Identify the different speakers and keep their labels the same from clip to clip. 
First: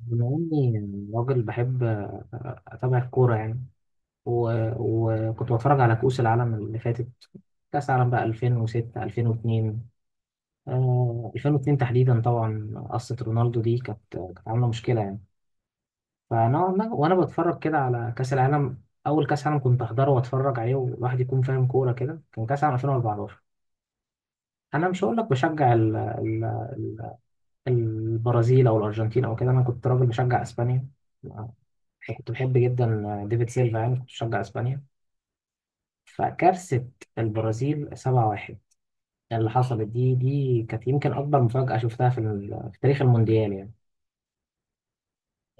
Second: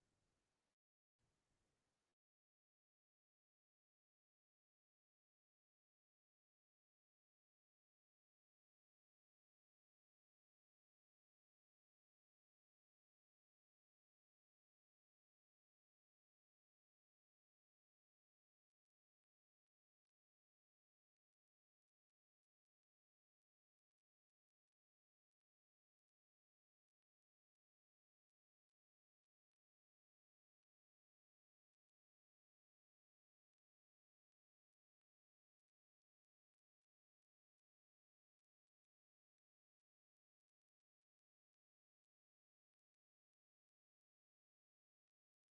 Speaker 1: بما إني راجل بحب أتابع الكورة يعني. و- وكنت بتفرج على كؤوس العالم اللي فاتت. كأس العالم بقى 2006، 2002. آه، 2002 تحديدا، طبعا قصة رونالدو دي كانت عاملة مشكلة يعني. فنوعا ما وأنا بتفرج كده على كأس العالم، أول كأس عالم كنت أحضره وأتفرج عليه والواحد يكون فاهم كورة كده، كان كأس العالم 2014. أنا مش هقول لك بشجع البرازيل او الارجنتين او كده، انا كنت راجل بشجع اسبانيا، كنت بحب جدا ديفيد سيلفا يعني كنت بشجع اسبانيا. فكارثة البرازيل 7-1 اللي حصلت دي كانت يمكن اكبر مفاجأة شفتها في تاريخ المونديال يعني.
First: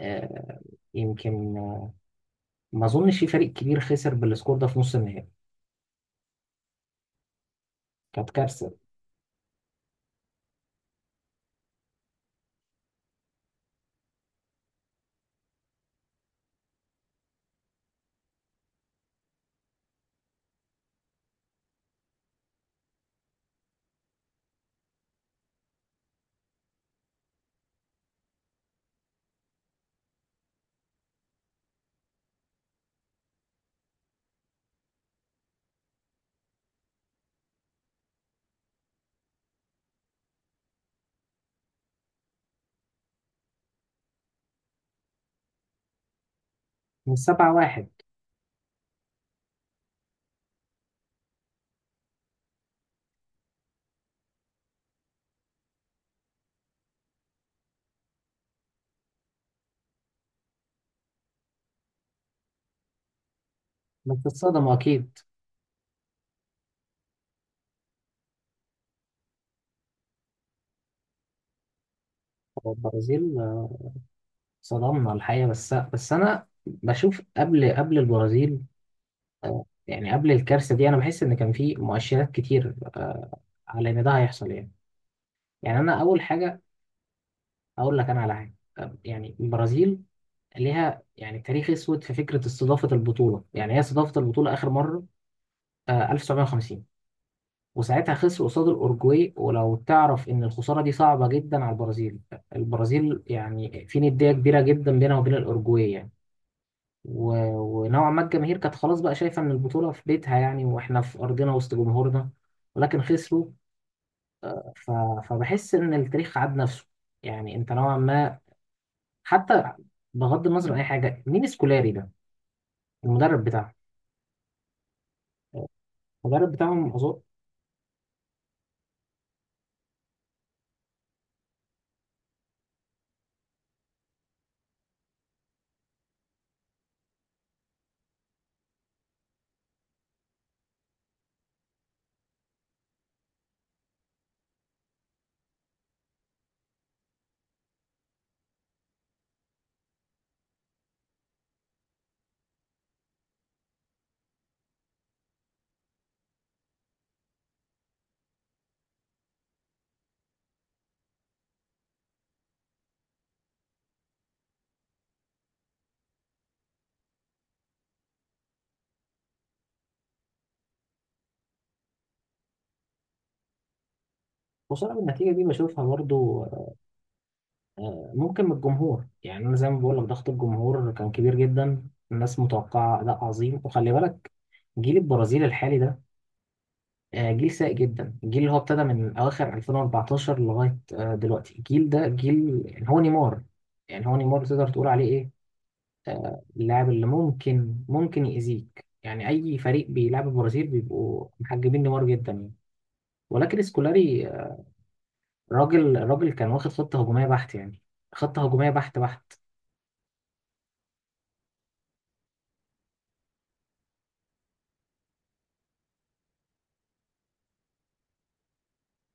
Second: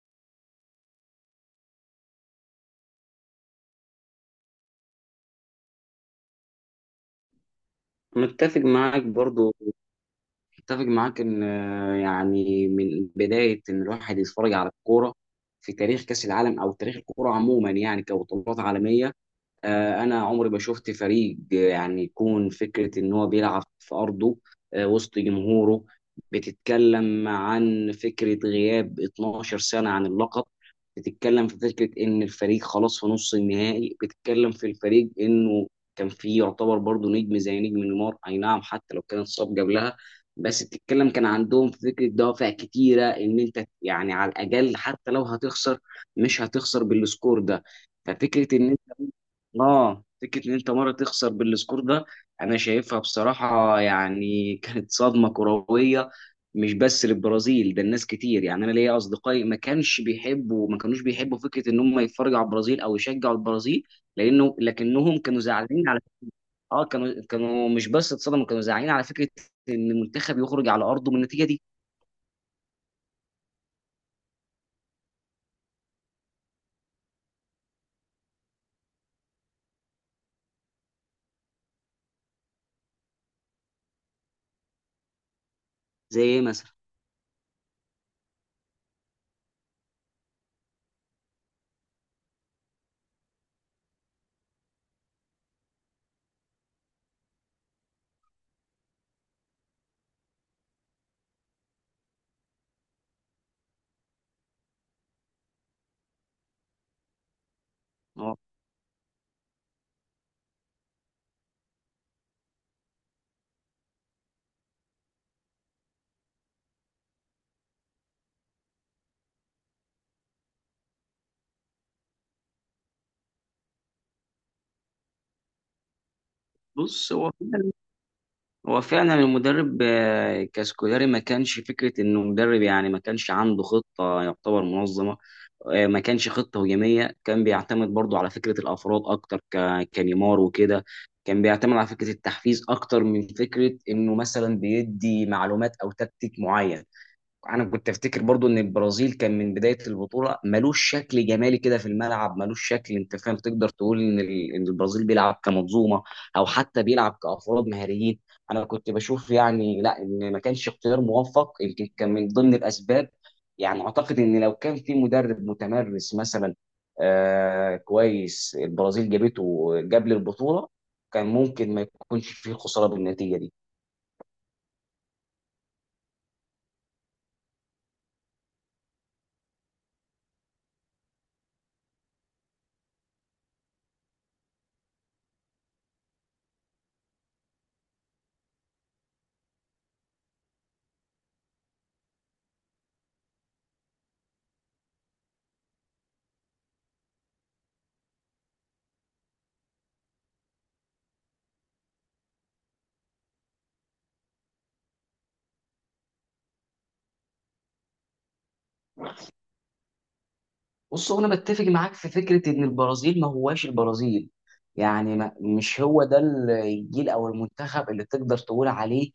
Speaker 1: آه، يمكن. ما اظنش في فريق كبير خسر بالسكور ده في نص النهائي، كانت
Speaker 2: متفق
Speaker 1: كارثة.
Speaker 2: معاك برضو. متفق معاك ان يعني من بدايه ان الواحد يتفرج على الكوره في تاريخ كاس العالم او تاريخ الكوره عموما، يعني كبطولات عالميه. انا عمري ما شفت فريق يعني يكون فكره ان هو بيلعب في ارضه وسط جمهوره. بتتكلم عن فكره غياب 12 سنه عن اللقب، بتتكلم في فكره ان الفريق خلاص في نص النهائي، بتتكلم في الفريق انه كان فيه يعتبر برضه نجم زي نجم نيمار، اي نعم حتى لو كان اتصاب قبلها، بس بتتكلم كان عندهم في فكره دوافع كتيره ان انت يعني على الاقل حتى لو هتخسر، مش هتخسر
Speaker 1: من
Speaker 2: بالسكور ده.
Speaker 1: 7-1.
Speaker 2: ففكره ان اه فكره ان انت مره تخسر بالسكور ده انا شايفها بصراحه يعني كانت صدمه كرويه، مش بس للبرازيل، ده الناس كتير. يعني انا ليا اصدقائي ما كانوش بيحبوا فكره ان هم يتفرجوا على البرازيل او يشجعوا البرازيل.
Speaker 1: بس اتصدموا اكيد.
Speaker 2: لكنهم كانوا زعلانين على، كانوا مش بس اتصدموا، كانوا زعلانين على فكره ان المنتخب يخرج على ارضه من النتيجه دي.
Speaker 1: هو البرازيل، صدمنا الحقيقة. بس انا بشوف قبل البرازيل، يعني قبل الكارثة دي، أنا بحس إن كان في مؤشرات كتير، على إن ده هيحصل يعني. يعني أنا أول
Speaker 2: زي ايه
Speaker 1: حاجة
Speaker 2: مثلا؟
Speaker 1: أقول لك أنا على حاجة، يعني البرازيل ليها يعني تاريخ أسود في فكرة استضافة البطولة. يعني هي استضافت البطولة آخر مرة 1950، وساعتها خسر قصاد الأورجواي، ولو تعرف إن الخسارة دي صعبة جدا على البرازيل. البرازيل يعني في ندية كبيرة جدا بينها وبين الأورجواي يعني. ونوعا ما
Speaker 2: هو
Speaker 1: الجماهير كانت خلاص بقى شايفة إن البطولة في بيتها، يعني وإحنا في أرضنا وسط جمهورنا، ولكن خسروا. ف- فبحس ان التاريخ عاد نفسه يعني. انت نوعا ما حتى، بغض النظر عن اي حاجه، مين سكولاري ده؟ المدرب بتاعهم. المدرب بتاعهم
Speaker 2: بص،
Speaker 1: أظن-
Speaker 2: هو فعلا المدرب كاسكولاري ما كانش فكرة انه مدرب، يعني ما كانش عنده خطة يعتبر منظمة. ما كانش خطة هجومية، كان بيعتمد برضو على فكرة الافراد اكتر كنيمار وكده. كان بيعتمد على فكرة التحفيز اكتر من فكرة انه مثلا بيدي معلومات او تكتيك معين. انا كنت افتكر برضو ان البرازيل كان من بدايه البطوله ملوش شكل جمالي كده في الملعب، ملوش شكل، انت فاهم، تقدر تقول ان ان البرازيل بيلعب كمنظومه او حتى بيلعب كافراد مهاريين. انا كنت بشوف يعني لا، ان ما كانش اختيار موفق يمكن كان من ضمن الاسباب. يعني اعتقد ان لو كان في مدرب متمرس مثلا، آه كويس البرازيل جابته قبل البطوله، كان ممكن ما يكونش فيه خساره بالنتيجه دي.
Speaker 1: وصلنا بالنتيجه دي، بشوفها برضو. ممكن من الجمهور، يعني انا زي ما بقول لك ضغط الجمهور كان كبير جدا، الناس متوقعه اداء عظيم. وخلي بالك جيل البرازيل الحالي ده، جيل سيء جدا. الجيل اللي هو ابتدى من اواخر 2014 لغايه دلوقتي، الجيل ده جيل يعني هو نيمار. تقدر تقول عليه إيه، اللاعب اللي ممكن يأذيك يعني. أي فريق بيلعب البرازيل بيبقوا محجبين نيمار جدا يعني. ولكن سكولاري راجل كان واخد خطة هجومية بحت يعني، خطة هجومية بحت بحت.
Speaker 2: بص هو انا بتفق معاك في فكره ان البرازيل ما هواش البرازيل. يعني ما مش هو ده الجيل او المنتخب اللي تقدر تقول عليه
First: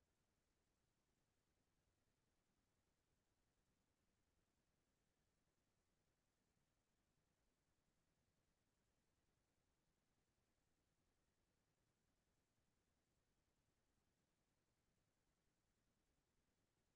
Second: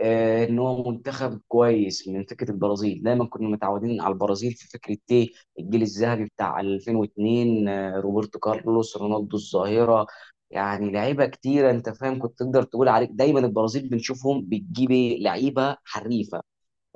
Speaker 2: ان هو منتخب كويس. من فكره البرازيل دايما كنا متعودين على البرازيل في فكره ايه، الجيل الذهبي بتاع 2002، روبرتو كارلوس، رونالدو الظاهره، يعني لعيبه كتيره، انت فاهم، كنت تقدر تقول عليك دايما البرازيل بنشوفهم بتجيب إيه؟ لعيبه حريفه،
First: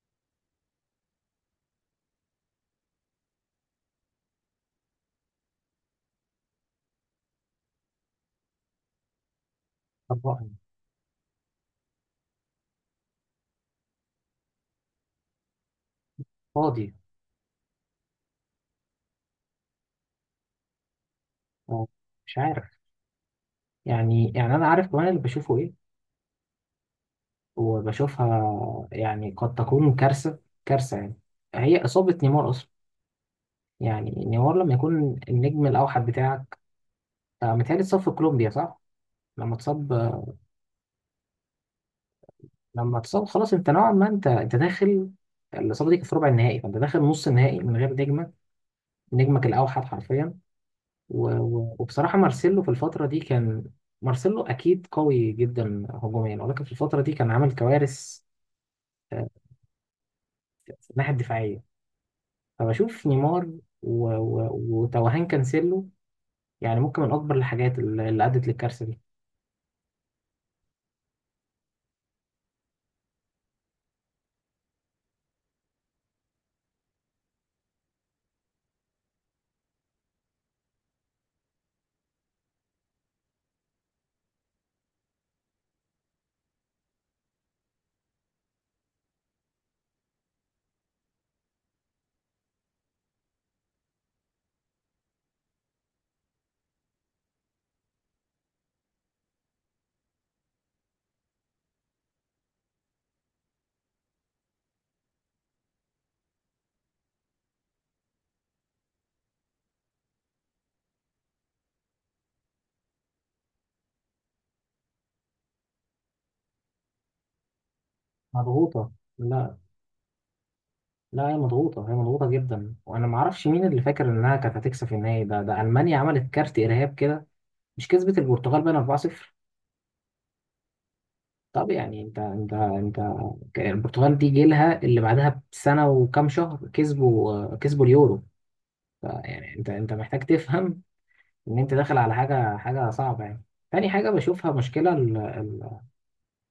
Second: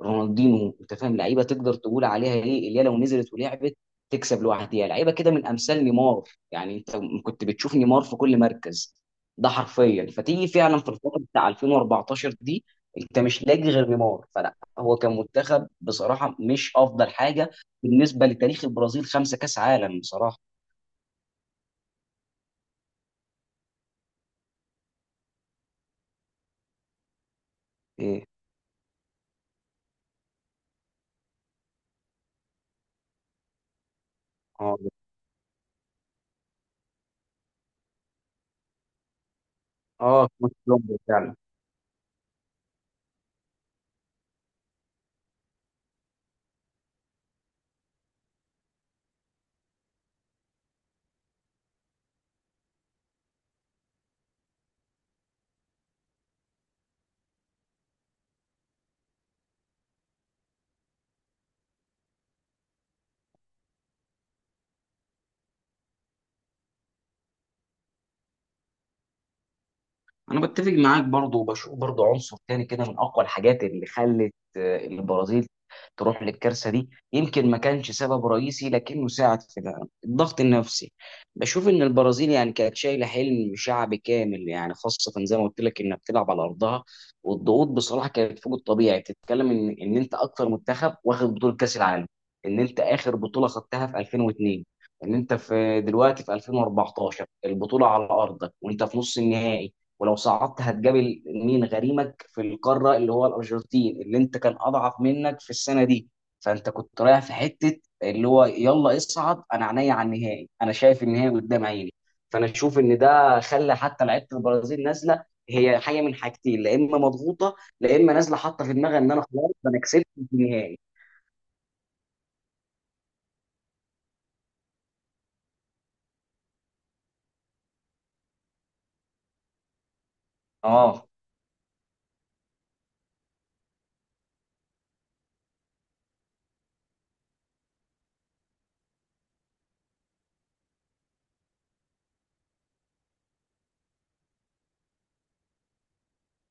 Speaker 2: رونالدينو، انت فاهم، لعيبه تقدر تقول عليها ايه، اللي هي لو نزلت ولعبت تكسب لوحدها. لعيبه كده من امثال نيمار يعني، انت كنت بتشوف نيمار في كل مركز، ده حرفيا فتيجي
Speaker 1: طبقا.
Speaker 2: فعلا في الفتره بتاع 2014 دي انت مش لاقي غير نيمار. فلا، هو كان منتخب بصراحه مش
Speaker 1: فاضي.
Speaker 2: افضل حاجه بالنسبه لتاريخ البرازيل، خمسه كاس عالم بصراحه.
Speaker 1: هو مش عارف. يعني أنا عارف كمان اللي بشوفه إيه
Speaker 2: ايه.
Speaker 1: وبشوفها. يعني قد تكون كارثة، كارثة يعني. هي إصابة نيمار أصلا، يعني نيمار لما
Speaker 2: اه.
Speaker 1: يكون النجم الأوحد بتاعك. متهيألي اتصاب في كولومبيا صح؟ لما اتصاب
Speaker 2: اه، كولومبيا فعلا.
Speaker 1: لما تصاب خلاص، انت نوعا ما، انت داخل. الاصابه دي كانت في ربع النهائي، فانت داخل نص النهائي من غير نجمك، نجمك الاوحد حرفيا. وبصراحه مارسيلو في الفتره دي كان، مارسيلو اكيد قوي جدا هجوميا، ولكن في الفتره دي كان عامل كوارث آه، في الناحيه الدفاعيه. فبشوف نيمار وتوهان كانسيلو، يعني ممكن من اكبر الحاجات اللي ادت للكارثه دي.
Speaker 2: انا بتفق معاك برضو، وبشوف برضو عنصر تاني كده من اقوى الحاجات اللي خلت البرازيل تروح للكارثه دي، يمكن ما كانش سبب رئيسي لكنه ساعد في ده، الضغط النفسي. بشوف ان البرازيل يعني كانت شايله حلم شعب كامل، يعني خاصه زي ما قلت لك انها بتلعب على ارضها، والضغوط بصراحه كانت فوق الطبيعي. بتتكلم ان انت اكتر منتخب واخد بطوله كاس العالم، ان انت اخر بطوله خدتها في 2002، ان انت في دلوقتي في 2014 البطوله على ارضك وانت في نص النهائي، ولو صعدت هتقابل مين، غريمك في القاره اللي هو الارجنتين اللي انت كان اضعف منك في السنه دي. فانت كنت رايح في حته اللي هو يلا اصعد، انا عينيا على النهائي، انا شايف النهائي قدام عيني. فانا اشوف ان ده خلى حتى لعيبه البرازيل نازله. هي حاجه من حاجتين، لا اما مضغوطه، لا اما نازله حاطه في
Speaker 1: مضغوطه.
Speaker 2: دماغها ان انا خلاص
Speaker 1: لا،
Speaker 2: انا كسبت في النهائي.
Speaker 1: لا، هي مضغوطه جدا. وانا ما اعرفش مين اللي فاكر انها كانت هتكسب النهائي ده. ده المانيا عملت كارت ارهاب كده، مش كسبت البرتغال بقى 4-0؟
Speaker 2: اه،
Speaker 1: طب يعني انت، البرتغال دي جيلها اللي بعدها بسنة وكام شهر كسبوا اليورو. يعني انت محتاج تفهم ان انت داخل على حاجة صعبة يعني. تاني حاجة بشوفها مشكلة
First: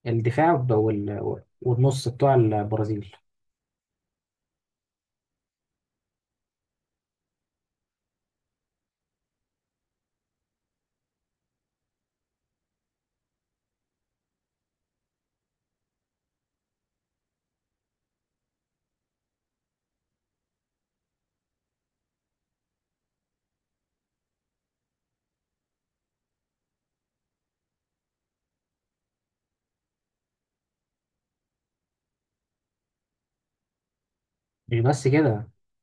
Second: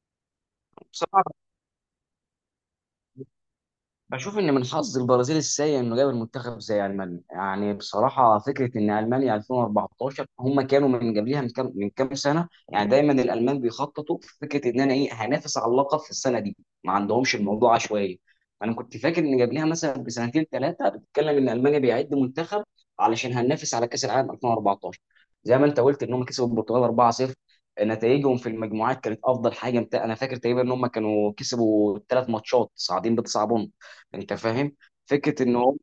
Speaker 1: الدفاع
Speaker 2: بصراحه
Speaker 1: والنص بتوع البرازيل.
Speaker 2: بشوف ان من حظ البرازيل السيء انه قابل منتخب زي المانيا. يعني بصراحه فكره ان المانيا 2014 هم كانوا من قبلها من كام سنه، يعني دايما الالمان بيخططوا في فكره ان انا ايه، هنافس على اللقب في السنه دي. ما عندهمش الموضوع عشوائي. انا كنت فاكر ان قبلها مثلا بسنتين ثلاثه بتتكلم ان المانيا بيعد منتخب علشان هننافس على كاس العالم 2014. زي ما انت قلت ان هم كسبوا البرتغال 4-0، نتائجهم في المجموعات كانت افضل حاجه، انا فاكر تقريبا ان هم كانوا كسبوا ثلاث ماتشات صاعدين بتسع، انت فاهم،
Speaker 1: مش بس
Speaker 2: فكره
Speaker 1: كده،
Speaker 2: ان هم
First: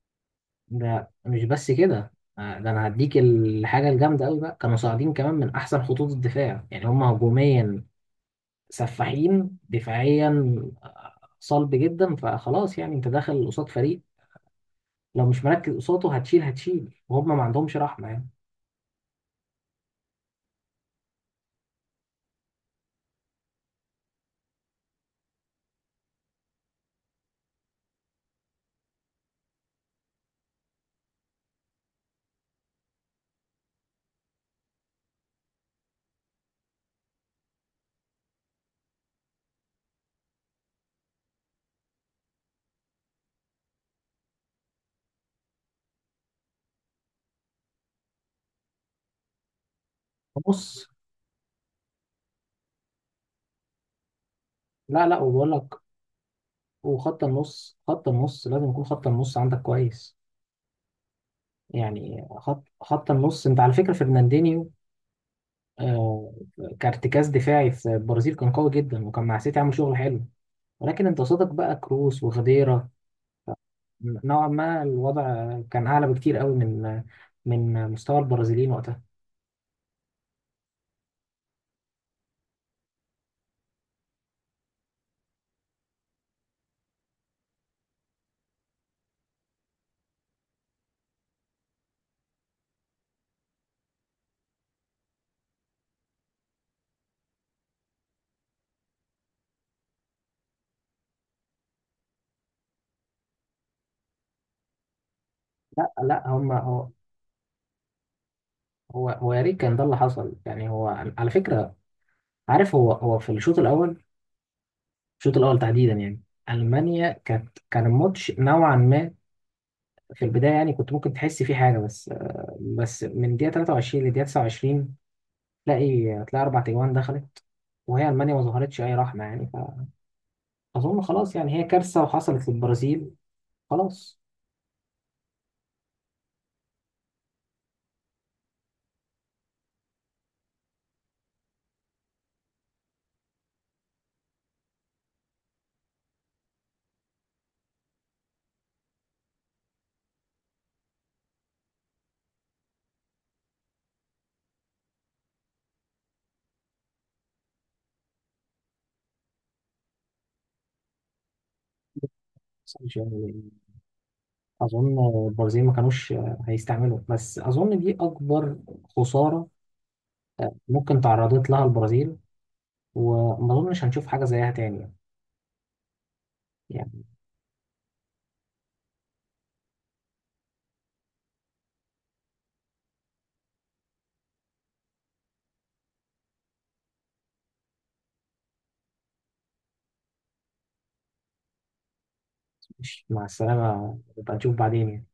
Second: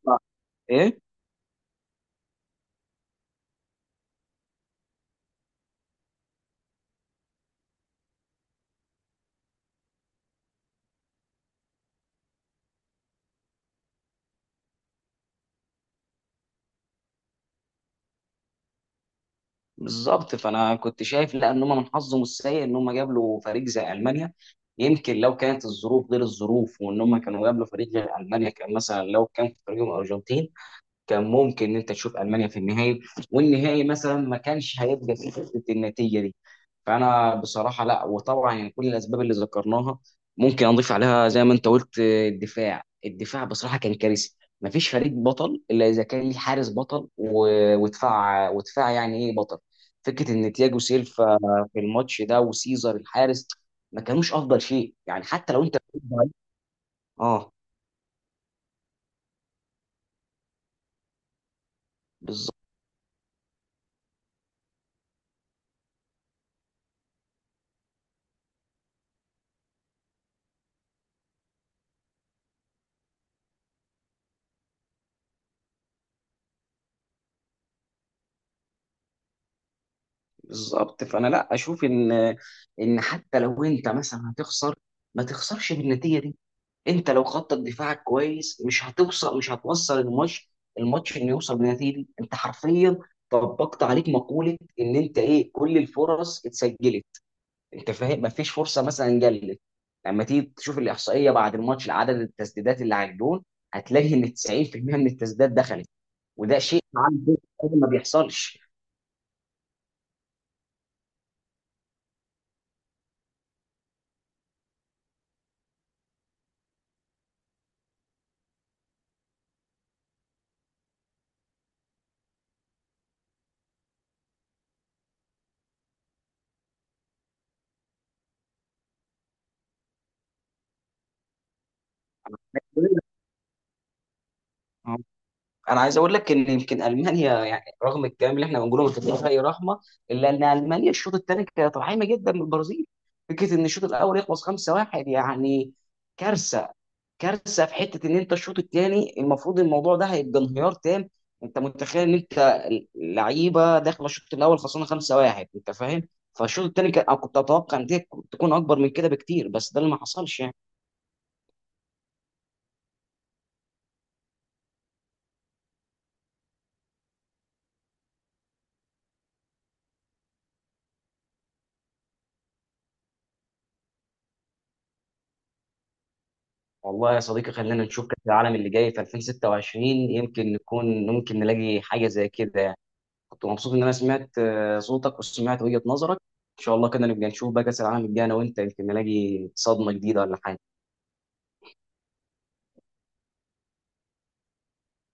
Speaker 2: ايه.
Speaker 1: ده مش بس كده. ده انا هديك الحاجة الجامدة قوي بقى، كانوا صاعدين كمان من احسن خطوط الدفاع، يعني هم هجوميا سفاحين، دفاعيا صلب جدا. فخلاص يعني انت داخل قصاد فريق، لو مش مركز قصاده هتشيل، وهم ما عندهمش رحمه يعني.
Speaker 2: بالظبط. فانا كنت شايف لا، ان هم من حظهم السيء ان هم قابلوا فريق زي المانيا. يمكن لو كانت الظروف غير الظروف وان هم كانوا قابلوا فريق غير المانيا، كان مثلا لو كان في فريقهم ارجنتين، كان ممكن ان انت تشوف المانيا في النهائي، والنهائي مثلا ما كانش هيبقى فيه فكره النتيجه دي. فانا بصراحه لا، وطبعا يعني كل الاسباب اللي ذكرناها ممكن اضيف عليها زي ما انت قلت الدفاع، الدفاع بصراحه كان كارثي. ما فيش فريق بطل الا اذا كان ليه حارس بطل ودفاع يعني ايه بطل. فكره ان تياجو
Speaker 1: نص.
Speaker 2: سيلفا في الماتش ده وسيزر الحارس ما كانوش افضل شيء،
Speaker 1: لا، لا،
Speaker 2: يعني
Speaker 1: وبقول
Speaker 2: حتى لو انت.
Speaker 1: لك، وخط
Speaker 2: اه
Speaker 1: النص خط النص لازم يكون خط النص عندك كويس. يعني خط
Speaker 2: بالظبط.
Speaker 1: خط النص، انت على فكره فرناندينيو، آه، كارتكاز دفاعي في البرازيل كان قوي جدا، وكان مع سيتي عامل شغل حلو، ولكن انت قصادك بقى كروس وخديرة. نوعا ما الوضع كان اعلى بكتير قوي من مستوى البرازيليين وقتها.
Speaker 2: بالظبط فانا لا اشوف ان ان حتى لو انت مثلا هتخسر، ما تخسرش بالنتيجه دي. انت لو خطط دفاعك كويس، مش هتوصل الماتش، الماتش انه يوصل بالنتيجه دي. انت حرفيا طبقت عليك مقوله ان انت ايه، كل الفرص اتسجلت، انت فاهم، ما فيش فرصه مثلا جلت. لما تيجي تشوف الاحصائيه بعد الماتش لعدد التسديدات اللي على الجون، هتلاقي ان 90% من التسديدات دخلت،
Speaker 1: لا، لا. هم
Speaker 2: وده شيء
Speaker 1: هو
Speaker 2: عام ما بيحصلش.
Speaker 1: هو هو يا ريت كان ده اللي حصل يعني. هو على فكره، عارف، هو في الشوط الاول، الشوط الاول تحديدا يعني. المانيا كان الماتش نوعا ما في البدايه، يعني كنت ممكن تحس فيه حاجه. بس من دقيقه 23 لدقيقه 29 تلاقي اربع تجوان دخلت، وهي المانيا ما ظهرتش اي رحمه يعني. فاظن خلاص يعني هي كارثه وحصلت للبرازيل. خلاص.
Speaker 2: انا عايز اقول لك ان يمكن المانيا يعني رغم الكلام اللي احنا بنقوله مش بتديها اي رحمه، الا ان المانيا الشوط الثاني كانت رحيمه جدا من البرازيل. فكره ان الشوط الاول يخلص 5-1 يعني كارثه، كارثه في حته ان انت الشوط الثاني المفروض الموضوع ده هيبقى انهيار تام. انت متخيل ان انت لعيبه داخله الشوط الاول خسرانه 5-1، انت فاهم، فالشوط الثاني كان، أنا كنت اتوقع ان دي تكون اكبر من كده بكتير، بس ده اللي ما حصلش يعني.
Speaker 1: يعني، اظن البرازيل ما كانوش هيستعملوا، بس اظن دي اكبر خساره ممكن تعرضت لها البرازيل، وما أظنش هنشوف حاجة زيها تاني يعني.
Speaker 2: والله يا صديقي خلينا نشوف كأس العالم اللي جاي في 2026، يمكن نكون ممكن نلاقي حاجة زي كده يعني. كنت مبسوط إن أنا سمعت صوتك وسمعت وجهة نظرك. إن شاء الله كده نبقى نشوف بقى كأس العالم الجاي أنا وأنت، يمكن نلاقي صدمة جديدة ولا حاجة.
Speaker 1: مش، مع السلامة، نبقى نشوف بعدين يعني.